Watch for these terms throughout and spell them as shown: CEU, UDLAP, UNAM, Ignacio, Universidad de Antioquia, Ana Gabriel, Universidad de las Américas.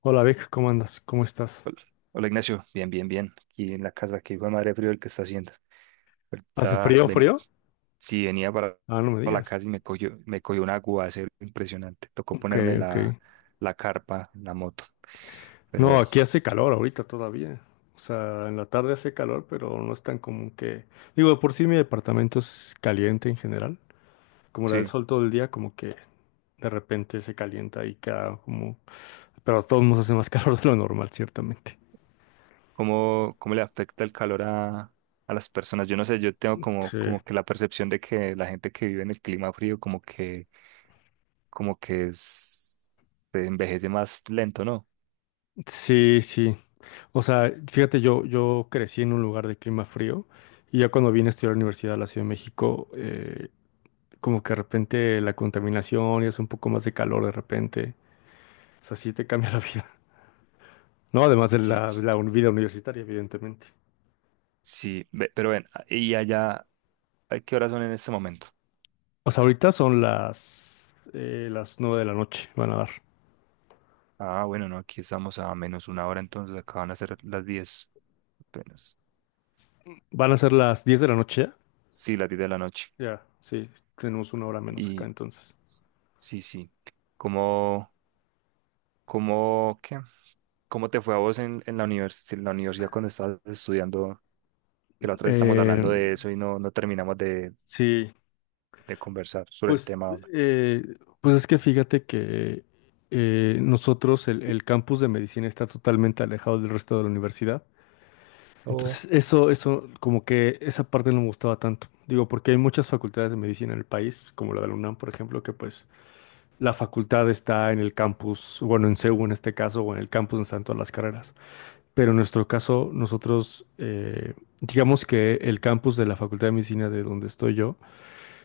Hola Vic, ¿cómo andas? ¿Cómo estás? Hola, Ignacio, bien, bien. Aquí en la casa, que hijo de madre frío el que está haciendo. ¿Hace Ahorita frío, ven, frío? sí, Ah, no me para la digas. casa y me cogió un aguacero impresionante. Tocó Ok, ponerme ok. La carpa, en la moto. Pero No, bueno, aquí hace calor ahorita todavía. O sea, en la tarde hace calor, pero no es tan común que... Digo, de por sí mi departamento es caliente en general. Como le da el sí. sol todo el día, como que de repente se calienta y queda como... Pero a todos nos hace más calor de lo normal, ciertamente. ¿Cómo, cómo le afecta el calor a las personas? Yo no sé, yo tengo como, Sí. como que la percepción de que la gente que vive en el clima frío como que es, se envejece más lento, ¿no? Sí, sí. O sea, fíjate, yo crecí en un lugar de clima frío y ya cuando vine a estudiar a la Universidad de la Ciudad de México, como que de repente la contaminación y hace un poco más de calor de repente. O sea, sí te cambia la vida, ¿no? Además de Sí, la, vida universitaria, evidentemente. sí, pero ven, ¿y allá a qué horas son en este momento? O sea, ahorita son las 9 de la noche, van a dar. Ah, bueno, no, aquí estamos a menos una hora, entonces acaban a ser las 10, apenas. Van a ser las 10 de la noche ya. Sí, las 10 de la noche. Ya, sí, tenemos una hora menos acá Y entonces. sí, sí. ¿Cómo, cómo, qué? ¿Cómo te fue a vos en la en la universidad cuando estabas estudiando? Que la otra vez estamos Eh, hablando de eso y no, sí, de conversar sobre el pues, tema. eh, pues es que fíjate que nosotros, el campus de medicina está totalmente alejado del resto de la universidad. Oh, Entonces, eso, como que esa parte no me gustaba tanto. Digo, porque hay muchas facultades de medicina en el país, como la de la UNAM, por ejemplo, que pues la facultad está en el campus, bueno, en CEU en este caso, o en el campus donde están todas las carreras. Pero en nuestro caso, nosotros, digamos que el campus de la Facultad de Medicina de donde estoy yo,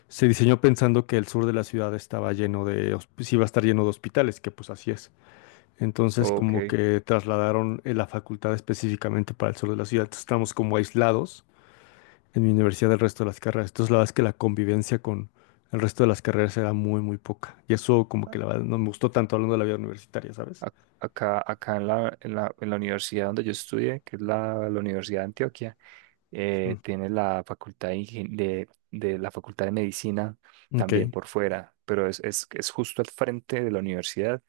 se diseñó pensando que el sur de la ciudad estaba lleno sí iba a estar lleno de hospitales, que pues así es. Entonces, ok. como que trasladaron la facultad específicamente para el sur de la ciudad. Entonces, estamos como aislados en mi universidad del resto de las carreras. Entonces, la verdad es que la convivencia con el resto de las carreras era muy, muy poca. Y eso como que la verdad no me gustó tanto hablando de la vida universitaria, ¿sabes? A- Acá, en la universidad donde yo estudié, que es la Universidad de Antioquia. Mm, Tiene la facultad de, de la facultad de medicina ok. también por fuera, pero es justo al frente de la universidad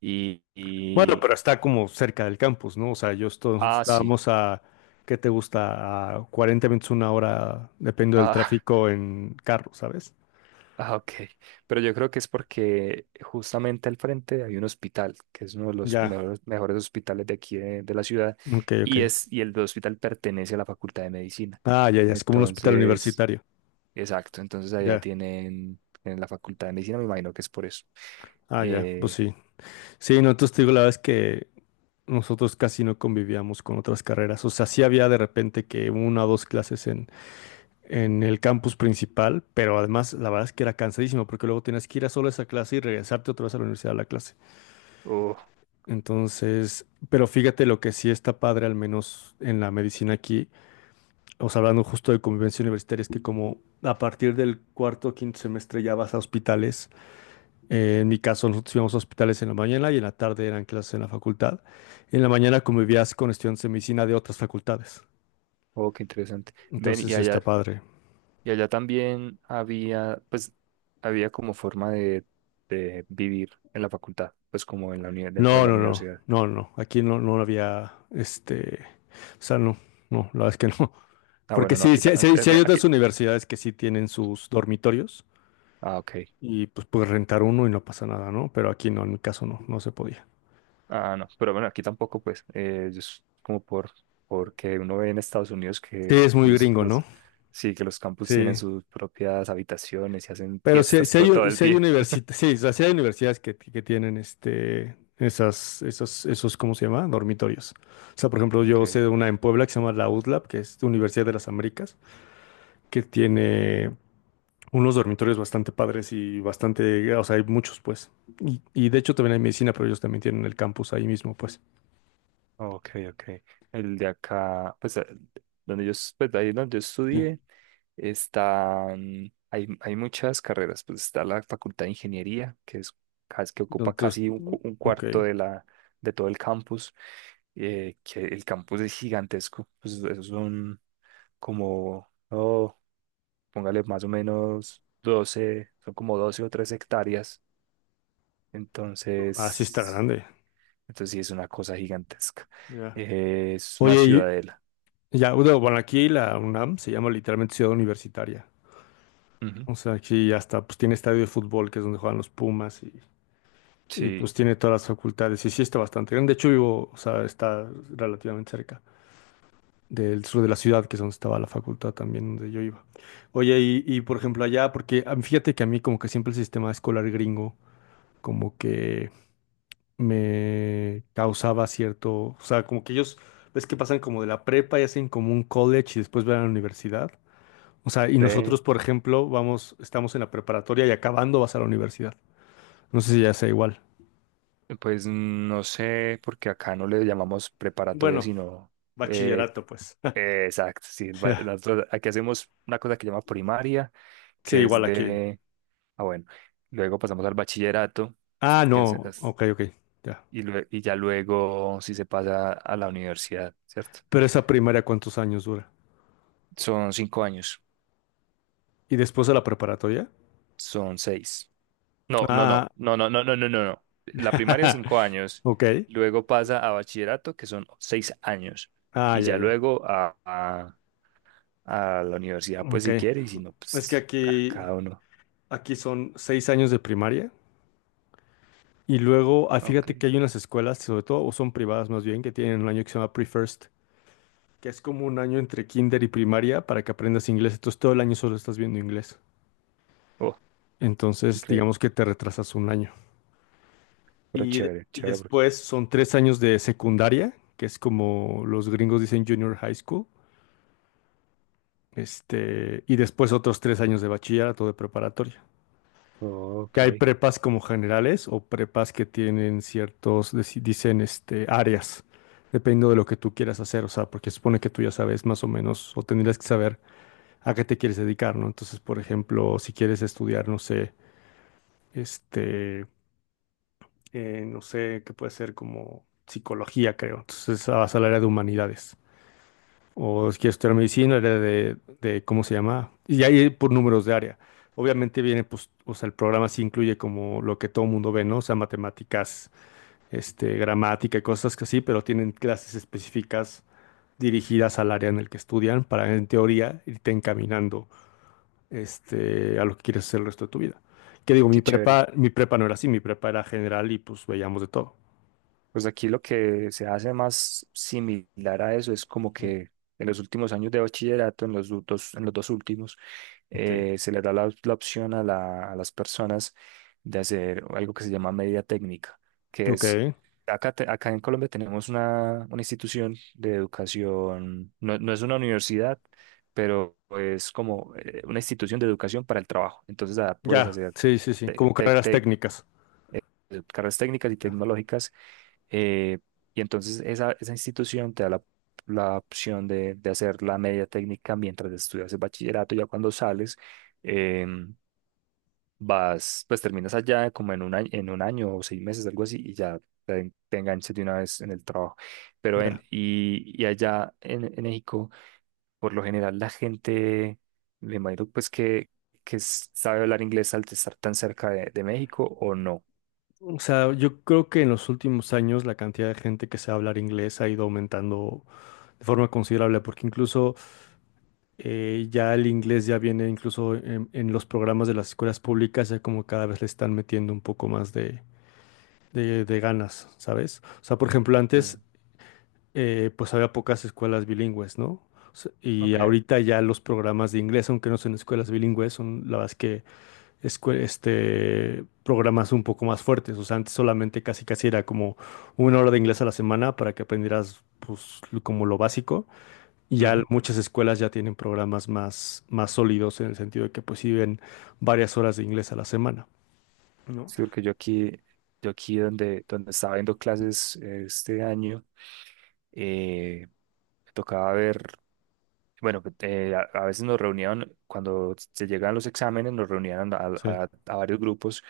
y, Bueno, y- pero está como cerca del campus, ¿no? O sea, nosotros ah, sí, estábamos a, ¿qué te gusta? A 40 minutos, una hora, depende del ah, tráfico en carro, ¿sabes? ah, ok, pero yo creo que es porque justamente al frente hay un hospital, que es uno de los Ya, mejores, mejores hospitales de aquí de la ciudad ok, ok. y, es, y el hospital pertenece a la facultad de medicina. Ah, ya, ya, es como un hospital Entonces, universitario. exacto, entonces allá Ya, tienen, en la facultad de medicina, me imagino que es por eso. ah, ya, pues Eh, sí. Sí, no, entonces te digo, la verdad es que nosotros casi no convivíamos con otras carreras. O sea, sí había de repente que una o dos clases en el campus principal, pero además la verdad es que era cansadísimo porque luego tenías que ir a solo esa clase y regresarte otra vez a la universidad a la clase. Oh, Entonces, pero fíjate lo que sí está padre, al menos en la medicina aquí, o sea, hablando justo de convivencia universitaria, es que como a partir del cuarto o quinto semestre ya vas a hospitales. En mi caso, nosotros íbamos a hospitales en la mañana y en la tarde eran clases en la facultad. En la mañana convivías con estudiantes de medicina de otras facultades. oh, qué interesante. Ven, Entonces está padre. y allá también había, pues, había como forma de vivir en la facultad, pues como en la dentro de No, la no, no, universidad. no, no. Aquí no, no había, o sea, no, no, la verdad es que no. Ah, Porque bueno, no, sí, aquí, sí, sí- sí hay otras aquí, universidades que sí tienen sus dormitorios ah, ok. y pues puedes rentar uno y no pasa nada, ¿no? Pero aquí no, en mi caso no, no se podía. Ah, no, pero bueno, aquí tampoco, pues, yo es como por, porque uno ve en Estados Unidos Sí, que es muy gringo, ¿no? los, sí, que los campus tienen Sí, sus propias habitaciones y hacen pero sí, fiestas sí todo, hay, todo u- el sí hay día. universita- sí, o sea, sí hay universidades que tienen este, esas, esos, ¿cómo se llama? Dormitorios. O sea, por ejemplo, yo sé Ok. de una en Puebla que se llama la UDLAP, que es Universidad de las Américas, que tiene unos dormitorios bastante padres y bastante, o sea, hay muchos, pues. Y de hecho también hay medicina, pero ellos también tienen el campus ahí mismo, pues. Ok, ok. El de acá, pues donde yo, pues, ahí donde yo Sí. estudié, están, hay muchas carreras, pues está la Facultad de Ingeniería, que es que ocupa Entonces, casi un, un ok. cuarto de todo el campus, que el campus es gigantesco, pues esos son como, oh, póngale más o menos 12, son como 12 o 13 hectáreas, Así está entonces, grande. entonces sí es una cosa gigantesca. Ya. Es una Oye, ciudadela. Ya, bueno, aquí la UNAM se llama literalmente Ciudad Universitaria. Ujú. O sea, aquí hasta pues tiene estadio de fútbol, que es donde juegan los Pumas, y, Sí, pues tiene todas las facultades. Y sí está bastante grande. De hecho, vivo, o sea, está relativamente cerca del sur de la ciudad, que es donde estaba la facultad también, donde yo iba. Oye, y, por ejemplo allá, porque fíjate que a mí como que siempre el sistema escolar gringo como que me causaba cierto, o sea, como que ellos, ves que pasan como de la prepa y hacen como un college y después van a la universidad. O sea, y ve, nosotros, por ejemplo, vamos, estamos en la preparatoria y acabando vas a la universidad. No sé si ya sea igual. pues no sé, porque acá no le llamamos preparatoria, Bueno, sino eh, bachillerato, pues. Exacto, sí, Ya. nosotros aquí hacemos una cosa que se llama primaria, Sí, que es igual aquí. de, ah bueno, luego pasamos al bachillerato, Ah, que es, no. Ok, ok. Ya. y, y ya luego sí se pasa a la universidad, ¿cierto? Pero esa primaria, ¿cuántos años dura? Son 5 años, ¿Y después de la preparatoria? son 6. No, no, Ah, no, no, no, no, no, no, no. No. La primaria es 5 años, ok. luego pasa a bachillerato, que son 6 años, Ah, y ya, ya ya. luego a la universidad, pues Ok. si quiere, y si no, Es que pues a aquí, cada uno. aquí son 6 años de primaria. Y luego, fíjate Ok. que hay unas escuelas, sobre todo, o son privadas más bien, que tienen un año que se llama Pre-First, que es como un año entre kinder y primaria para que aprendas inglés. Entonces, todo el año solo estás viendo inglés. Oh, Entonces, increíble, digamos que te retrasas un año. pero Y, de- chévere, y chévere. Después son 3 años de secundaria, que es como los gringos dicen junior high school. Y después otros 3 años de bachillerato de preparatoria. Oh, Que hay ok, prepas como generales o prepas que tienen ciertos, dicen, áreas, dependiendo de lo que tú quieras hacer. O sea, porque supone que tú ya sabes más o menos, o tendrías que saber a qué te quieres dedicar, ¿no? Entonces, por ejemplo, si quieres estudiar, no sé, este. No sé, qué puede ser como psicología, creo. Entonces, a al área de humanidades. O si quieres estudiar medicina, área de, ¿cómo se llama? Y ahí por números de área. Obviamente viene, pues, o sea, el programa sí incluye como lo que todo el mundo ve, ¿no? O sea, matemáticas, gramática y cosas que así, pero tienen clases específicas dirigidas al área en el que estudian para, en teoría, irte encaminando, a lo que quieres hacer el resto de tu vida. Que digo, mi qué chévere. prepa, mi prepa no era así, mi prepa era general y pues veíamos de todo. Pues aquí lo que se hace más similar a eso es como Mm. que en los últimos años de bachillerato, en los en los dos últimos, Ok. Se le da la opción a, a las personas de hacer algo que se llama media técnica, que Ok, es, acá, acá en Colombia tenemos una institución de educación, no, no es una universidad, pero es como una institución de educación para el trabajo. Entonces, ah, puedes ya, hacer sí, sí, sí, te- como te- carreras te- técnicas. carreras técnicas y tecnológicas eh, y entonces esa institución te da la opción de hacer la media técnica mientras estudias el bachillerato. Ya cuando sales, em, vas, pues terminas allá como en un año o 6 meses, algo así, y ya te enganchas de una vez en el trabajo. Pero Ya. en, y allá en México, por lo general, la gente, me imagino pues que sabe hablar inglés al estar tan cerca de México o no. O sea, yo creo que en los últimos años la cantidad de gente que sabe hablar inglés ha ido aumentando de forma considerable, porque incluso ya el inglés ya viene incluso en los programas de las escuelas públicas, ya como cada vez le están metiendo un poco más de ganas, ¿sabes? O sea, por ejemplo, antes Mm, pues había pocas escuelas bilingües, ¿no? O sea, y ok. ahorita ya los programas de inglés, aunque no son escuelas bilingües, son la verdad es que programas un poco más fuertes. O sea, antes solamente casi casi era como una hora de inglés a la semana para que aprendieras pues, como lo básico. Y ya muchas escuelas ya tienen programas más, más sólidos en el sentido de que pues sí ven varias horas de inglés a la semana, ¿no? Sí, porque yo aquí donde estaba viendo clases este año, eh, me tocaba ver, bueno, pues, a veces nos reunían, cuando se llegaban los exámenes, nos reunían Sí, a varios grupos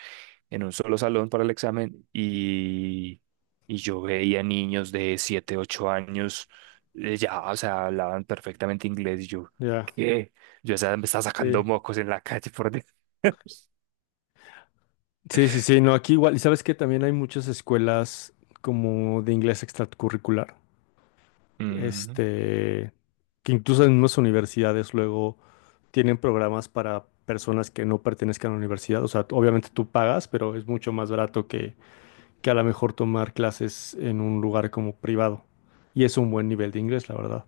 en un solo salón para el examen y yo veía niños de 7 8 años, ya, o sea, hablaban perfectamente inglés y yo, ya. ¿qué? Yo, o sea, me estaba sacando Sí. mocos en la calle por... dentro. Sí, sí, sí, no, aquí igual. Y sabes que también hay muchas escuelas como de inglés extracurricular. Ujú, este, que incluso en mismas universidades luego tienen programas para personas que no pertenezcan a la universidad. O sea, obviamente tú pagas, pero es mucho más barato que a lo mejor tomar clases en un lugar como privado. Y es un buen nivel de inglés, la verdad.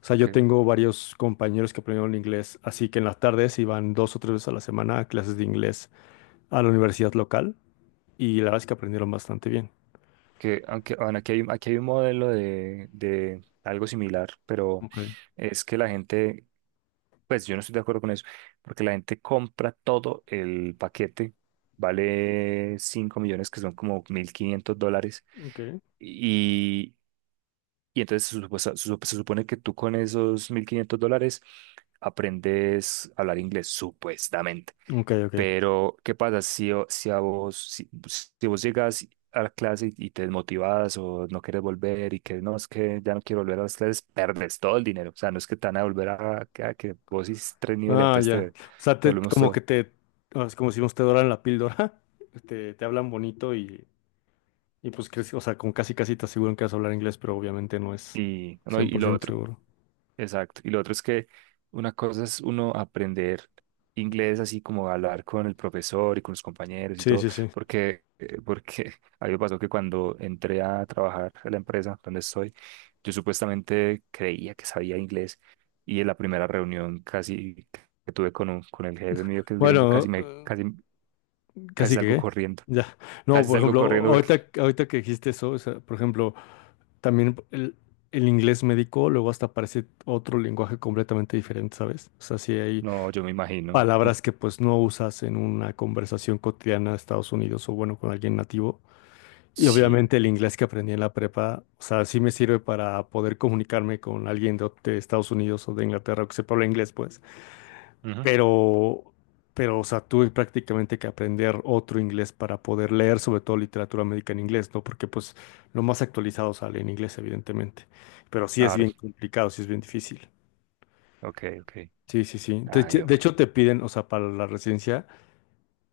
O sea, yo ok. tengo varios compañeros que aprendieron inglés, así que en las tardes iban dos o tres veces a la semana a clases de inglés a la universidad local y la verdad es que aprendieron bastante bien. Que, aunque, bueno, aquí hay, aquí hay un modelo de algo similar, pero Ok. es que la gente, pues yo no estoy de acuerdo con eso, porque la gente compra todo el paquete, vale 5 millones, que son como $1,500, Ok, y, y entonces se supone que tú con esos $1,500 aprendes a hablar inglés, supuestamente. ok, ok. Pero ¿qué pasa si a vos, si, si vos llegas a la clase y te desmotivas o no quieres volver y que no, es que ya no quiero volver a las clases, perdes todo el dinero. O sea, no es que te van a volver a que vos hiciste tres niveles, Ah, entonces ya. te, O sea, te te, volvemos como que todo. te, es como si te doran la píldora, te hablan bonito y pues, o sea, con casi casi te aseguran que vas a hablar inglés, pero obviamente no es Y, no, y lo 100% otro. seguro. Exacto. Y lo otro es que una cosa es uno aprender inglés así como hablar con el profesor y con los compañeros y Sí, todo, sí, sí. porque, porque a mí me pasó que cuando entré a trabajar en la empresa donde estoy, yo supuestamente creía que sabía inglés y en la primera reunión casi que tuve con, con el jefe mío que es gringo, Bueno, casi casi que, salgo ¿qué? corriendo, Ya. No, casi por salgo ejemplo, corriendo porque ahorita que dijiste eso, o sea, por ejemplo, también el inglés médico luego hasta parece otro lenguaje completamente diferente, ¿sabes? O sea, sí hay no, yo me imagino. Mm. palabras que pues no usas en una conversación cotidiana de Estados Unidos o bueno, con alguien nativo. Y Sí. obviamente el inglés que aprendí en la prepa, o sea, sí me sirve para poder comunicarme con alguien de Estados Unidos o de Inglaterra que sepa hablar inglés, pues. Ujú. Pero, pero, o sea, tuve prácticamente que aprender otro inglés para poder leer sobre todo literatura médica en inglés, ¿no? Porque pues lo más actualizado sale en inglés, evidentemente. Pero sí es Ah, bien complicado, sí es bien difícil. ok, ok. Sí, sí, sí. De, Ay, hecho, de hombre. hecho, te piden, o sea, para la residencia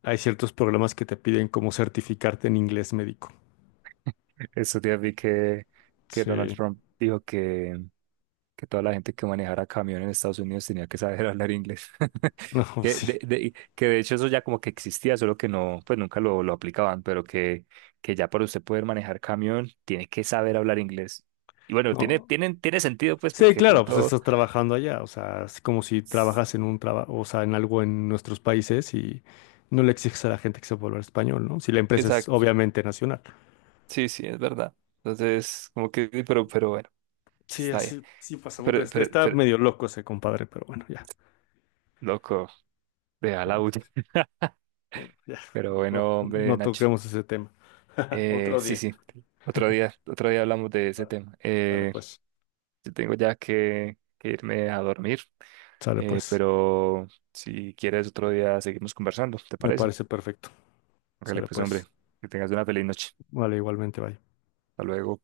hay ciertos programas que te piden como certificarte en inglés médico. Estos días vi que Donald Sí. Trump dijo que toda la gente que manejara camión en Estados Unidos tenía que saber hablar inglés. No, Que sí. de, que de hecho eso ya como que existía, solo que no, pues nunca lo aplicaban, pero que ya para usted poder manejar camión tiene que saber hablar inglés. Y bueno, No. Tiene sentido pues Sí, porque de claro, pues pronto... estás trabajando allá, o sea, es como si S- trabajas en un trabajo, o sea, en algo en nuestros países y no le exiges a la gente que sepa hablar español, ¿no? Si la empresa es Exacto, obviamente nacional. sí, sí, es verdad. Entonces, como que, pero bueno, Sí, está bien. así, sí pasa. Puta, Está, está Pero, medio loco ese compadre, pero bueno, ya. loco, deja Sí, la sí, bulla. sí. No, ya, Pero mejor bueno, hombre, no Nacho. toquemos ese tema. Otro Sí, día. sí. Otro día hablamos de ese Vale. tema. Sale pues, Yo tengo ya que irme a dormir, sale pues. pero si quieres otro día seguimos conversando, ¿te Me parece? parece perfecto. Hágale Sale pues, hombre, pues. que tengas una feliz noche. Vale, igualmente, vaya. Hasta luego.